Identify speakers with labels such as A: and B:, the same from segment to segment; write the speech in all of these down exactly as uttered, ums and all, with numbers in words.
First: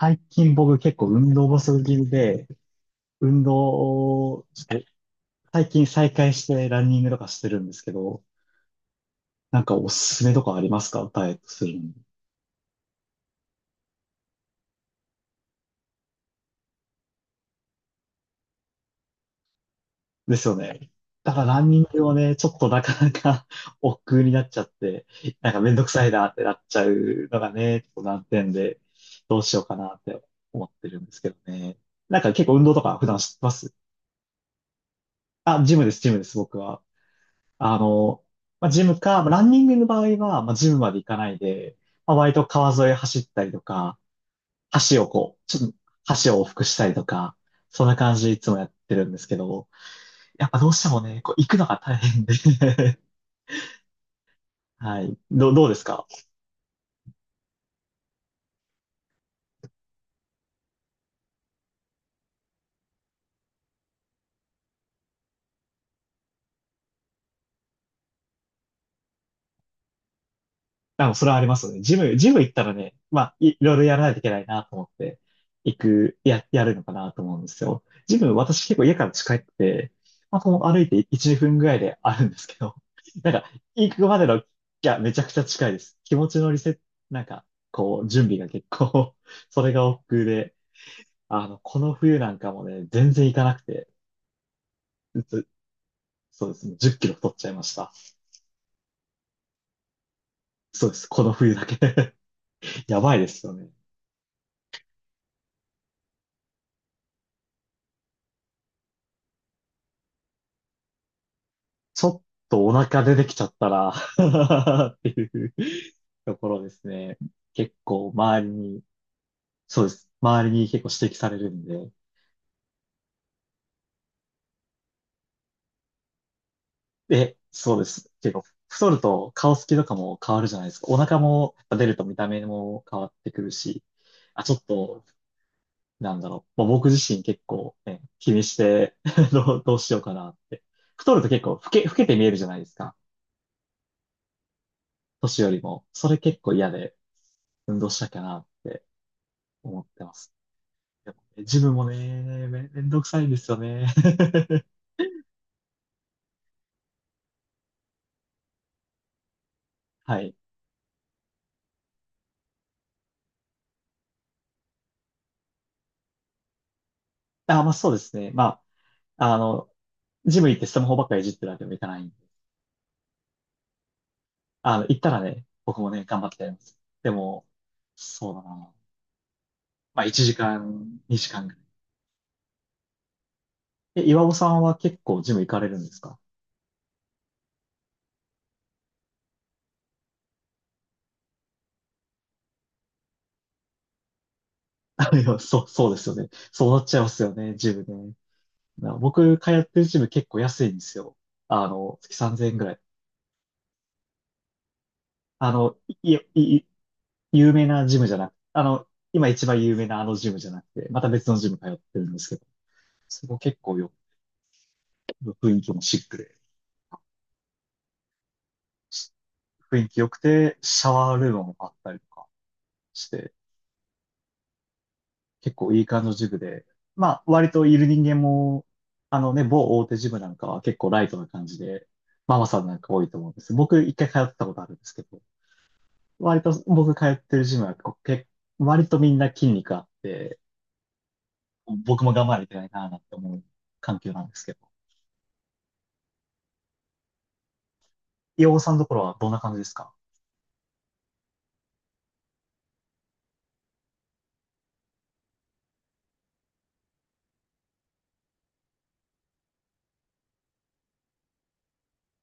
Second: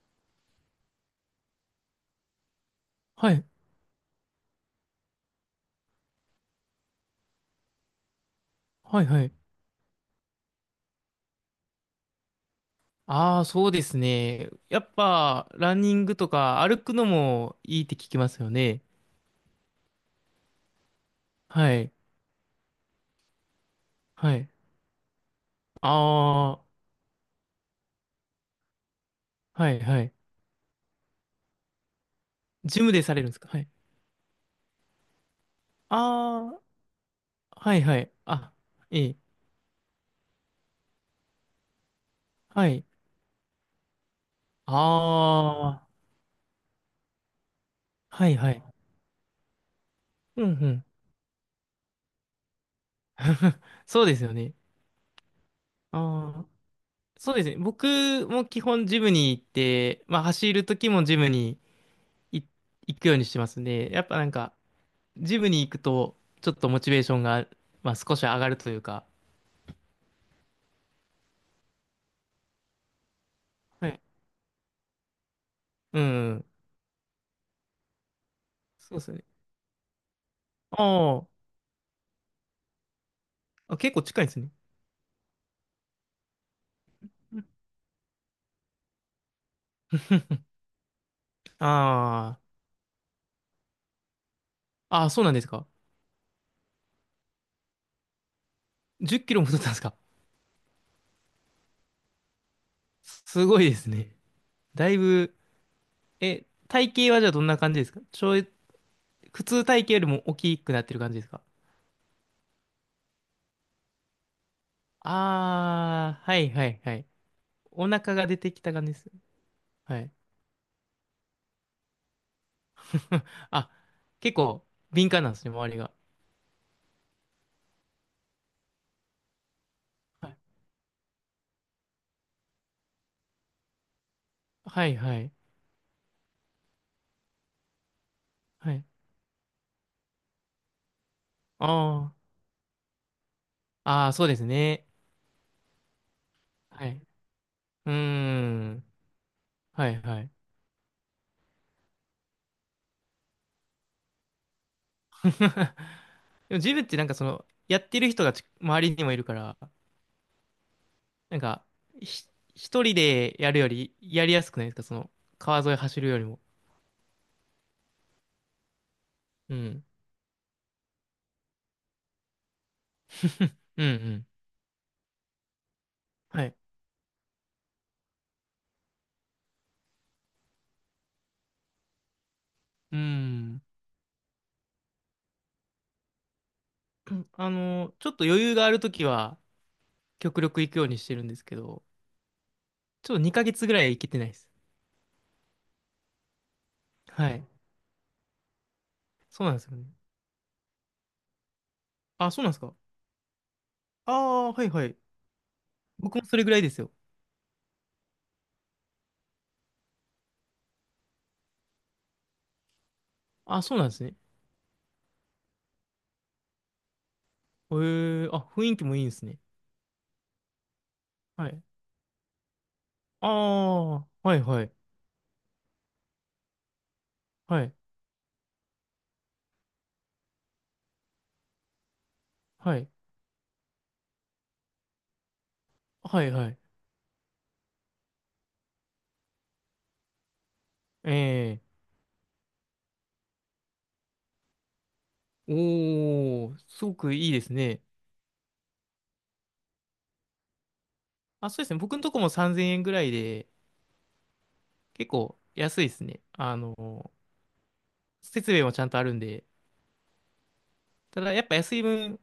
A: 最近僕結構運動不足気味で、
B: は
A: 運
B: い、
A: 動をちょっと最近再開してランニングとかしてるんですけど、
B: はい、はい。
A: なんかおすすめとかありますかダイエットするのに？
B: ああ、そうですね。やっぱ、ランニングとか歩くのもいいって聞きますよね。
A: ですよね。だからラン
B: は
A: ニン
B: い、
A: グをね、ちょっとなかなか 億劫に
B: は
A: なっ
B: い。
A: ちゃって、なんかめんどくさいなってなっ
B: あ
A: ちゃうのがね、ちょっと難点で、どうしよ
B: あ、
A: う
B: は
A: か
B: い、
A: なっ
B: はい。
A: て思ってるんですけどね。なんか結構運動
B: ジ
A: と
B: ム
A: か
B: で
A: 普
B: さ
A: 段
B: れるんで
A: して
B: すか？
A: ま
B: はい。
A: す？あ、ジムです、ジムです、
B: あ
A: 僕
B: あ、
A: は。
B: は
A: あ
B: い、はい。
A: の、
B: あ、
A: まあ、ジム
B: ええ、
A: か、まあランニングの場合は、まあ、ジムまで行かないで、まあ、割と
B: は
A: 川
B: い。
A: 沿い走ったりとか、橋をこう、ちょっと
B: あ
A: 橋を往復したりとか、そんな感
B: あ、
A: じ
B: は
A: で
B: い、
A: いつ
B: は
A: も
B: い。
A: やってるんですけど、
B: う
A: やっ
B: ん、
A: ぱ
B: う
A: どうし
B: ん。
A: てもね、こう行くのが大変で
B: そうですよね。
A: はい。どう、どうですか
B: ああ、そうですね。僕も基本ジムに行って、まあ、走る時もジムに行行くようにしてますね。やっぱなんか、ジムに行くと、ちょっとモチベーションが、まあ、少し上がるというか。
A: あ、それはありますよね。ジム、ジム行ったらね、まあ、い、いろいろ
B: は
A: やら
B: い。
A: ないといけないなと思って、行
B: う
A: く、
B: ん。
A: や、やるのかなと思うんですよ。ジム、私結構家
B: そうで
A: から
B: すね。
A: 近くて、まあ、この歩
B: あ
A: いて
B: あ、
A: いち、にふんぐらいであるんですけど、なんか、
B: あ、
A: 行
B: 結構
A: くま
B: 近
A: で
B: いで
A: の、
B: す
A: い
B: ね。
A: や、めちゃくちゃ近いです。気持ちのリセット、なん
B: う
A: か、
B: ん。
A: こう、準備が結構 それが億劫 で、あの、この冬な
B: あ
A: んかもね、全然行かなくて、
B: あ、ああ、そうなんで
A: ず
B: すか。
A: そうですね、じゅっきろ太っちゃいました。
B: じゅっキロも太ったんですか？
A: そうです、この冬だけ やばいで
B: す
A: すよ
B: ごい
A: ね。
B: ですね。だいぶ、え、体型はじゃあどんな感じですか？ちょい、普通体型よりも大きくなってる感じですか？
A: ちょっとお腹出てきちゃったら っていう
B: ああー、
A: と
B: は
A: こ
B: い
A: ろ
B: は
A: で
B: い
A: す
B: はい。
A: ね。結
B: お
A: 構
B: 腹が出
A: 周り
B: てきた
A: に、
B: 感じです。
A: そうで
B: は
A: す。
B: い。
A: 周りに結構指摘されるんで。
B: あ、結構敏感なんですね、周りが。
A: え、そうです。結構太ると顔つきとかも変わるじゃないですか。お腹も出ると見た目も変わってくるし。あ、ちょっ
B: はい
A: と、
B: はいはい。
A: なんだろう。もう僕自身結構、ね、気にし
B: はい。
A: て どう、どうしようかなって。太ると結構老
B: あ
A: け、老けて見え
B: あ。
A: るじゃないですか。
B: ああ、そうですね。
A: 年よりも。それ結構嫌
B: は
A: で
B: い。
A: 運動
B: うー
A: したいかなって
B: ん。
A: 思っ
B: はい
A: てま
B: はい。
A: す。でもねジムもね、め、めんどくさいんですよね。
B: でもジムってなんかその、やってる人がち周りにもいるから、
A: はい。
B: なんか、ひ、一人でやるよりやりやすくないですか？その、川沿い走るよりも。
A: あ、まあそうですね。まあ、あ
B: う
A: の、
B: ん。
A: ジム行ってスマホばっかりいじってるわけにもいかないんで。
B: うんうん。
A: あの、行ったらね、僕もね、頑張って
B: は
A: やり
B: い。
A: ます。でも、そうだな。まあいちじかん、にじかんぐらい。
B: うーん。
A: え、岩尾さんは結構ジム行かれるんですか？
B: あの、ちょっと余裕があるときは、極力行くようにしてるんですけど、ちょっとにかげつぐらい行けてないです。
A: あいや、そう、そうですよね。そうなっちゃいます
B: は
A: よ
B: い。
A: ね、ジムね。な僕、
B: そう
A: 通
B: なんです
A: っ
B: よ
A: てる
B: ね。
A: ジム結構安いんですよ。あの、月
B: あ、そう
A: 3000
B: なんで
A: 円
B: す
A: ぐら
B: か。
A: い。
B: ああ、はいはい。
A: あの、い、
B: 僕もそれぐ
A: い、
B: らい
A: い
B: ですよ。
A: 有名なジムじゃなく、あの、今一番有名なあのジムじゃなくて、また別のジム通ってるんですけど、そこ結
B: あ、そ
A: 構
B: うなん
A: よ、
B: ですね。
A: 雰囲気もシックで、
B: へえ、あ、雰囲気もいいんで
A: し
B: すね。
A: 雰囲気良くて、シャワールーム
B: は
A: も
B: い。
A: あったりとかし
B: あ
A: て、
B: あ、はいはい。
A: 結構いい感じのジムで、まあ、割
B: は
A: と
B: い。
A: いる人間も、あのね、某大手ジムなんかは結構ライトな感じで、ママさんな
B: は
A: ん
B: い。
A: か多いと思うんです。僕いっかい通ったことあるんですけど、
B: はい
A: 割
B: は
A: と
B: い。
A: 僕通ってるジムはこうけ、割とみんな筋肉あって、
B: ええ、
A: 僕も頑張りないないなって思う環境なんですけど、
B: おー、すごくいいですね。
A: 洋尾さんのところはどんな感じですか？
B: あ、そうですね。僕のとこもさんぜんえんぐらいで、結構安いですね。あの、設備もちゃんとあるんで。ただ、やっぱ安い分、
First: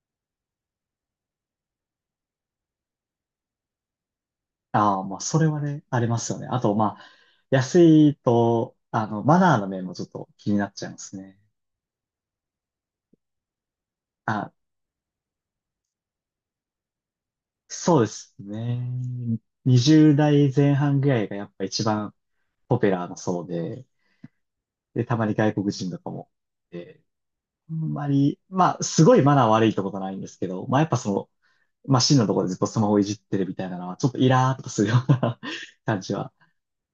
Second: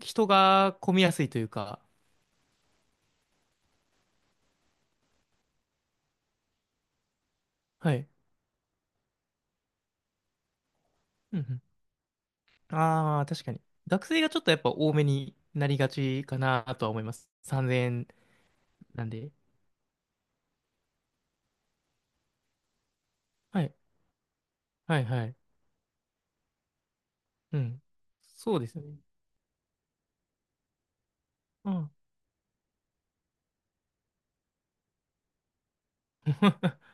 B: 人が混みやすいというか。
A: ああー、まあ、それはね、ありますよね。あと、まあ、安
B: はい。
A: いと、あの、マナーの面もちょっと気になっちゃいますね。
B: うんうん。ああ、確かに。学生がちょっ
A: あ、
B: とやっぱ多めになりがちかなとは思います。3000
A: そうで
B: 円
A: すね。
B: なんで。
A: にじゅう代前半ぐらいがやっぱ一番ポピュラーなそう
B: はい。
A: で、
B: は
A: で、
B: い
A: た
B: は
A: まに
B: い。
A: 外国人とかも。で、
B: う
A: あん
B: ん。
A: まり、
B: そうで
A: ま
B: す
A: あ、
B: ね。
A: すごいマナー悪いってことはないんですけど、まあ、やっぱその、
B: うん。
A: まあ、ンのところでずっとスマホいじってるみたいなのは、ちょっとイラーっとするような 感じは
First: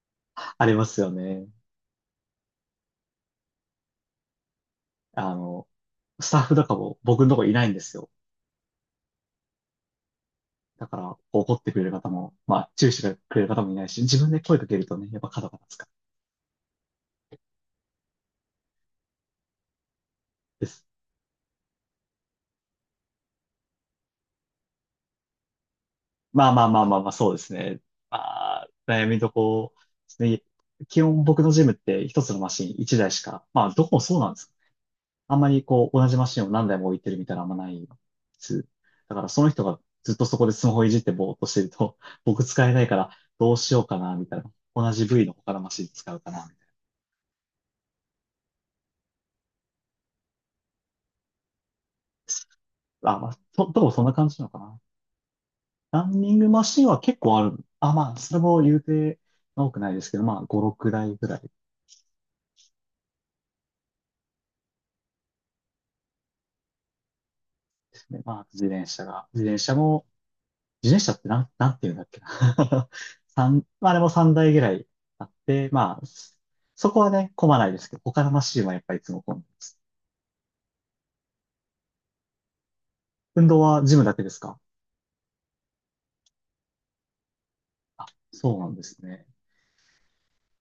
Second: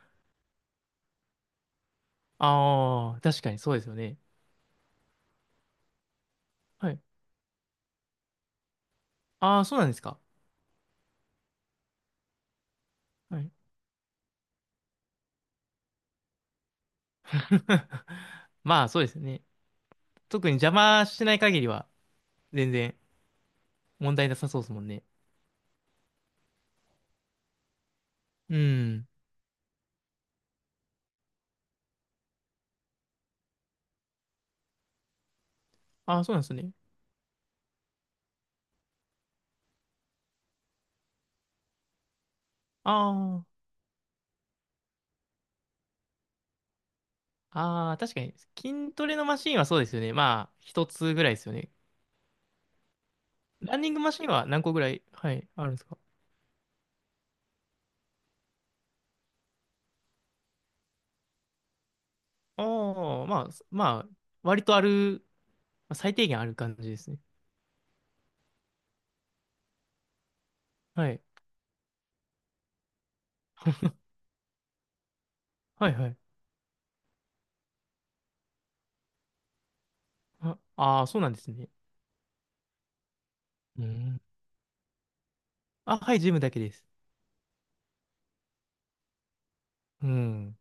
A: ありますよね。
B: ああ、確かにそうですよね。
A: あの、スタッフとか
B: は
A: も
B: い。
A: 僕のとこいないんですよ。
B: ああ、そうなんですか。
A: だから、怒ってくれる方も、まあ、注意してく
B: は
A: れる
B: い。
A: 方もいないし、自分で声かけるとね、やっぱ角が立つから
B: まあ、そうですよね。特に
A: で
B: 邪
A: す。
B: 魔しない限りは、全然問題なさそうですもんね。
A: まあまあまあまあまあ、そうですね。
B: う
A: まあ、悩
B: ん。
A: みどころですね。基本僕のジムって一つのマシンいちだいしか、まあ、どこもそうなんです。あんまりこう、同じ
B: ああ、
A: マ
B: そう
A: シ
B: なん
A: ン
B: で
A: を
B: す
A: 何
B: ね。
A: 台も置いてるみたいなのあんまないです。だから、その人がずっとそこでスマホいじってぼーっとしてると、僕使えないから、
B: あ
A: どうしようかな、みたいな。同じ部位の他のマシン使うかな、みたい
B: あ、ああ、確かに。筋トレのマシンはそうですよね。まあ、一つぐらいですよね。
A: な。あ、まあ、と、
B: ラ
A: ど
B: ン
A: う
B: ニ
A: も
B: ング
A: そん
B: マ
A: な
B: シ
A: 感
B: ン
A: じな
B: は
A: のか
B: 何個
A: な。
B: ぐらい、はい、あるんですか？
A: ランニングマシンは結構ある。あ、まあ、それも言うて多くないですけど、まあ、ご、ろくだいぐらいで
B: ああ、まあ、まあ、割とある、まあ最低限ある感じですね。
A: すね。まあ、自転車が。自転車も、自転
B: は
A: 車っ
B: い。
A: てなん、なんていうんだっけな。三、まあ、あれもさんだいぐらいあって、
B: はい、
A: まあ、
B: はい。
A: そそこはね、混まないですけど、他のマシンはやっぱりいつも混んでます。
B: ああー、そうなんですね。
A: 運動は
B: う
A: ジムだ
B: ん。
A: けですか？
B: あ、はい、ジムだけです。
A: あ、そうなんですね。
B: うん。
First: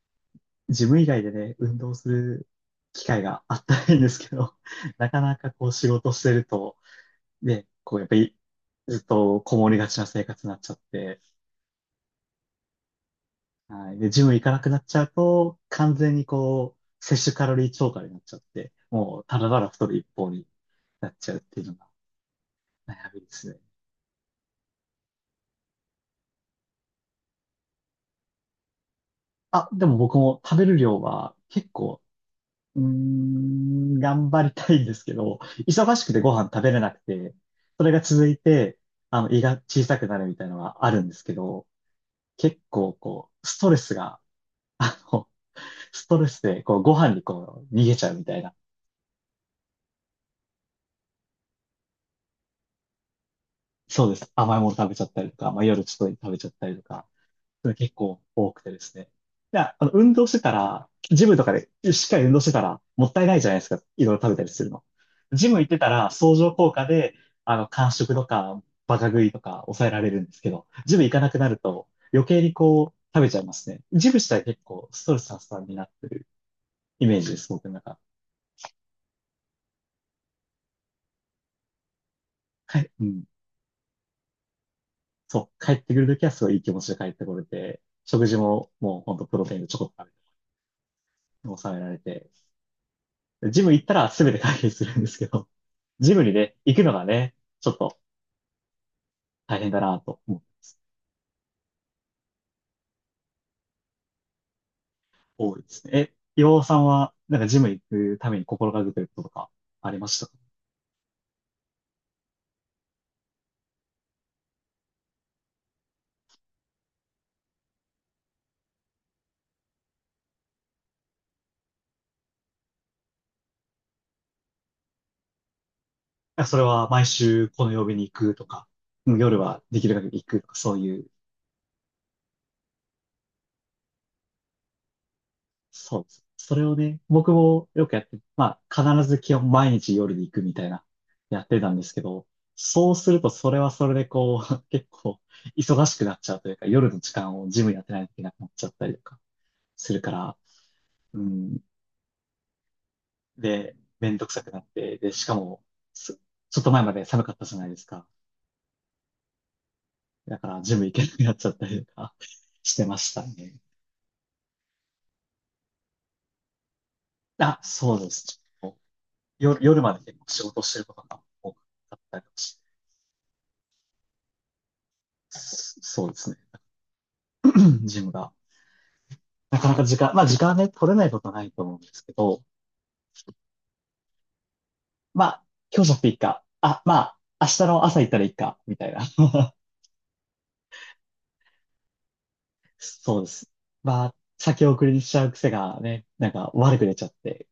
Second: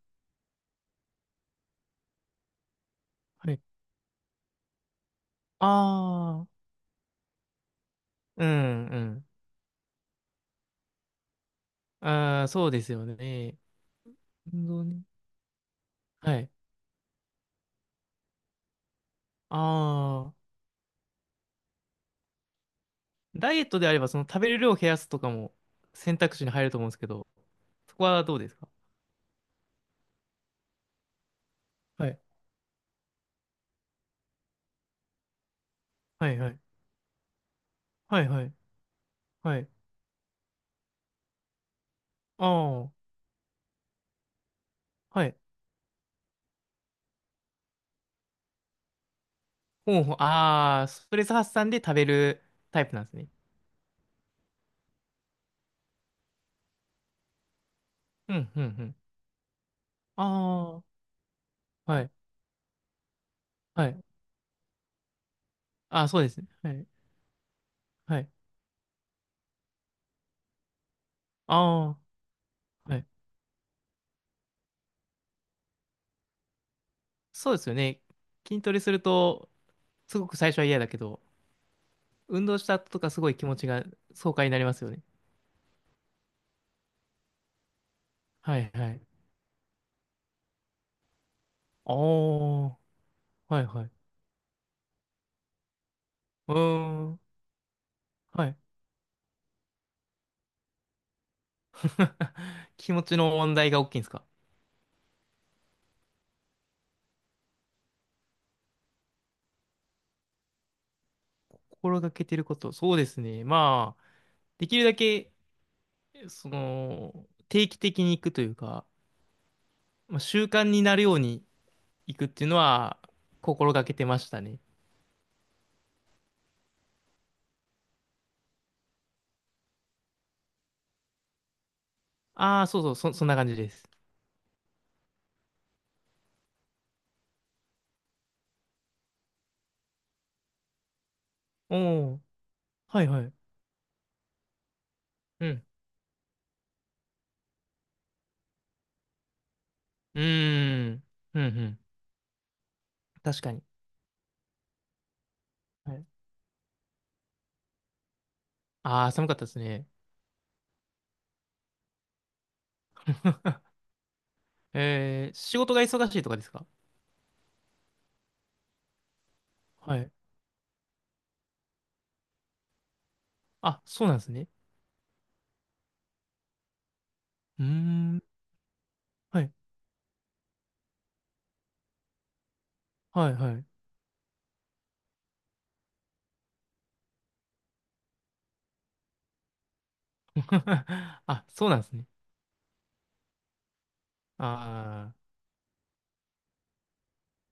A: ジム以外でね、運動する機会が
B: は
A: あ
B: い。
A: ったらいいんですけど、なかなかこう仕事してる
B: ああ、
A: と、で、こう、やっぱり、
B: うん、う
A: ずっ
B: ん。
A: とこもりがちな生活になっちゃって、
B: ああ、そうですよね。
A: はい。で、ジム行かな
B: 運
A: くなっ
B: 動
A: ちゃ
B: ね。
A: うと、完全に
B: はい。
A: こう、摂取カロリー超過になっちゃって、もう、ただただ太る一方
B: ああ、
A: になっちゃうっていうのが悩みです
B: ダ
A: ね。
B: イエットであれば、その食べる量を減らすとかも選択肢に入ると思うんですけど、そこはどうですか？
A: あ、でも僕も食べる量は結構、
B: はい。
A: うーん、頑張りたいんですけど、忙しくて
B: は
A: ご
B: い、
A: 飯
B: はい。
A: 食べれなくて、それが
B: は
A: 続
B: い、
A: い
B: はい。
A: て、あの、胃が
B: はい。
A: 小さくなるみたいなのはあるんですけど、
B: あ
A: 結
B: あ、
A: 構こう、ストレスが、あ
B: は
A: の、
B: い。
A: ストレスで、こう、ご飯にこう、逃げちゃうみたいな。
B: ほうほう、ああ、ストレス発散で食べるタイプなんですね。
A: そうです。甘いもの食べちゃったりとか、まあ、夜ちょっと食べちゃったりとか、それ結構
B: うん、
A: 多
B: う
A: く
B: ん、う
A: てで
B: ん。
A: すね。いや、あの、運動してた
B: あ
A: ら、ジムとかで
B: あ、は
A: しっ
B: い。
A: かり運動してたら、もったいないじゃないですか。
B: は
A: い
B: い。
A: ろいろ食べたりするの。ジム行ってた
B: ああ、
A: ら、
B: そうで
A: 相
B: すね。
A: 乗効
B: は
A: 果
B: い。
A: で、あの、間食
B: は
A: と
B: い。
A: か、バカ食いとか抑えられるんですけど、ジム行かなくな
B: あ
A: ると、余計に
B: あ、
A: こ
B: は
A: う、
B: い。
A: 食べちゃいますね。ジム自体結構ストレス発散になってるイメージです、
B: そうで
A: 僕
B: す
A: の
B: よ
A: 中。
B: ね。筋トレすると、すごく最初は嫌だけど、運動した
A: はい。
B: 後と
A: う
B: かす
A: ん。
B: ごい気持ちが爽快になりますよね。
A: そう、帰ってくるときはすごいいい気持ちで帰ってこれて、食事
B: は
A: も
B: いは
A: もうほ
B: い。
A: んとプロテインでちょこっと食べて、抑えら
B: ああ、
A: れて、
B: は
A: ジ
B: い
A: ム行っ
B: は
A: た
B: い。
A: ら全て解決するんですけど、ジムに
B: う
A: ね、行くのが
B: ーん。
A: ね、ちょっと
B: はい。
A: 大変だなと思う、
B: 気持ちの問題が大きいんですか？
A: 多いですね。え、岩尾さんは、なんかジム行くために心がけてることとかありました
B: 心がけてること。そうですね。まあ、できるだけ、その、定期的に行くというか、まあ、習慣になるように行くっていうのは心がけてましたね。
A: か？それは毎週この曜日に行くとか、うん夜はできる限り行くとか、そういう
B: ああ、そうそう、そ、そんな感じです。
A: そうです。それをね、僕もよくやって、まあ、必ず基本毎日夜に行くみたいな、やってたん
B: お
A: ですけ
B: お、
A: ど、そう
B: はい
A: する
B: は
A: と
B: い。
A: それはそれでこう、結構
B: うん。
A: 忙しくなっちゃうというか、夜の時間をジムやってないといけなくなっちゃったりとかするか
B: う
A: ら、
B: ーん。
A: う
B: うんう
A: ん、
B: ん。確かに。
A: で、めんどくさくなって、で、しかも、
B: はい。
A: すちょっと前まで寒かったじゃないですか。
B: ああ、寒かったですね。
A: だからジム行けなくなっちゃったりとか してましたね。
B: えー、仕事が忙しいとかですか？
A: あ、そうです。夜、夜ま
B: は
A: で
B: い。
A: 結構仕事してることが多かったりとかして
B: あ、そうなんですね。
A: そうですね。
B: うー
A: ジム
B: ん。
A: が。
B: はい。
A: なかなか時間、まあ時間はね、取れないことはないと思うんですけど、
B: はい、はい。
A: まあ、今日じゃなくていいか。あ、まあ、明日の朝行ったらいいか、みたいな。
B: あ、そうなんですね。
A: そうです。まあ、先送りにし
B: ああ、
A: ちゃう癖がね、なんか悪く出ちゃって、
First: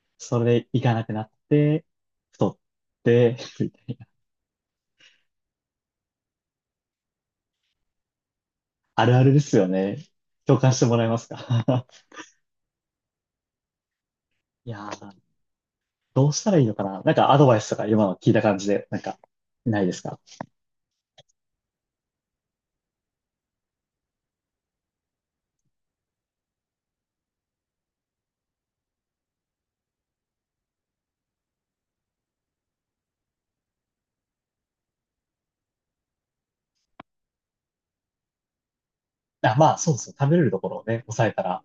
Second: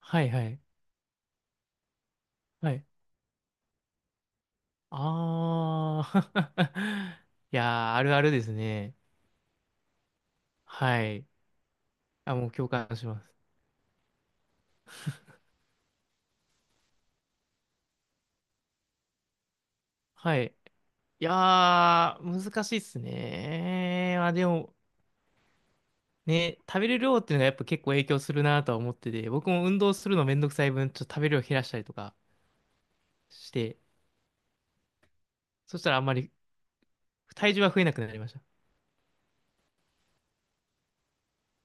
B: はい、
A: そ
B: は
A: れ
B: い。
A: で行かなくなって、太っ
B: はい。
A: て、みたいな。
B: ああ、いやー、あるあるですね。
A: あるあるですよね。共感しても
B: は
A: らえま
B: い。
A: すか？
B: あ、もう共感します。
A: いやー、どうしたらいいのかななんかアドバイスとか今の聞いた感じで、なんか、ないですか？
B: はい。いやー、難しいっすね。まあでも、ね、食べる量っていうのがやっぱ結構影響するなとは思ってて、僕も運動するのめんどくさい分、ちょっと食べる量減らしたりとかして、そしたらあんまり体重は増えなくなりました。
A: あ、まあ、そうですよ。食べれるところをね、抑えたら、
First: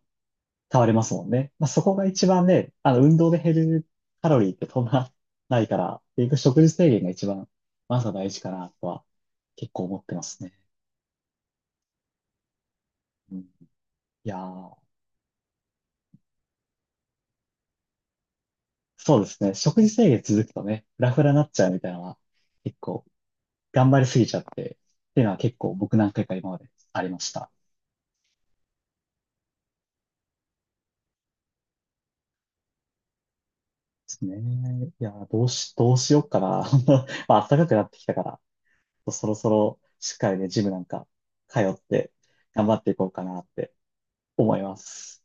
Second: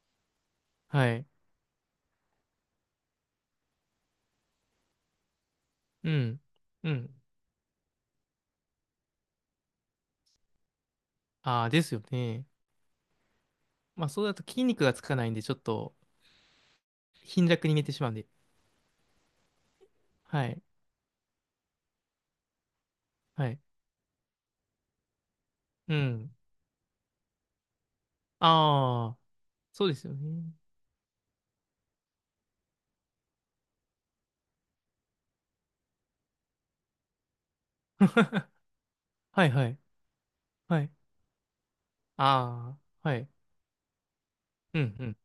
A: 変われま
B: は
A: すも
B: い。
A: んね。まあ、そこが一番ね、あの、運動で減るカロリーってそんなないから、
B: う
A: 結局
B: ん。
A: 食事
B: う
A: 制限が
B: ん。
A: 一番、まずは大事かなとは結構思ってますね。
B: ああ、ですよね。
A: うん、い
B: まあ、そうだ
A: や
B: と筋
A: ー、
B: 肉がつかないんで、ちょっと貧弱に寝てしまうんで。
A: そうですね。食事制限続
B: は
A: く
B: い。
A: とね、フラフラになっちゃうみたいなのは、結構
B: はい。
A: 頑張りすぎちゃって、っていうのは結構
B: う
A: 僕何回
B: ん。
A: か今までありました。
B: ああ、そうですよね。
A: ですね。いやー、どうし、どうしようかな。まあ、暖かくなってきたから、そろ
B: は
A: そ
B: いはい。
A: ろしっかりね、ジムな
B: は
A: ん
B: い。
A: か通って頑張
B: あ
A: っていこ
B: あ、
A: う
B: は
A: か
B: い。
A: なって思いま
B: うんうん
A: す。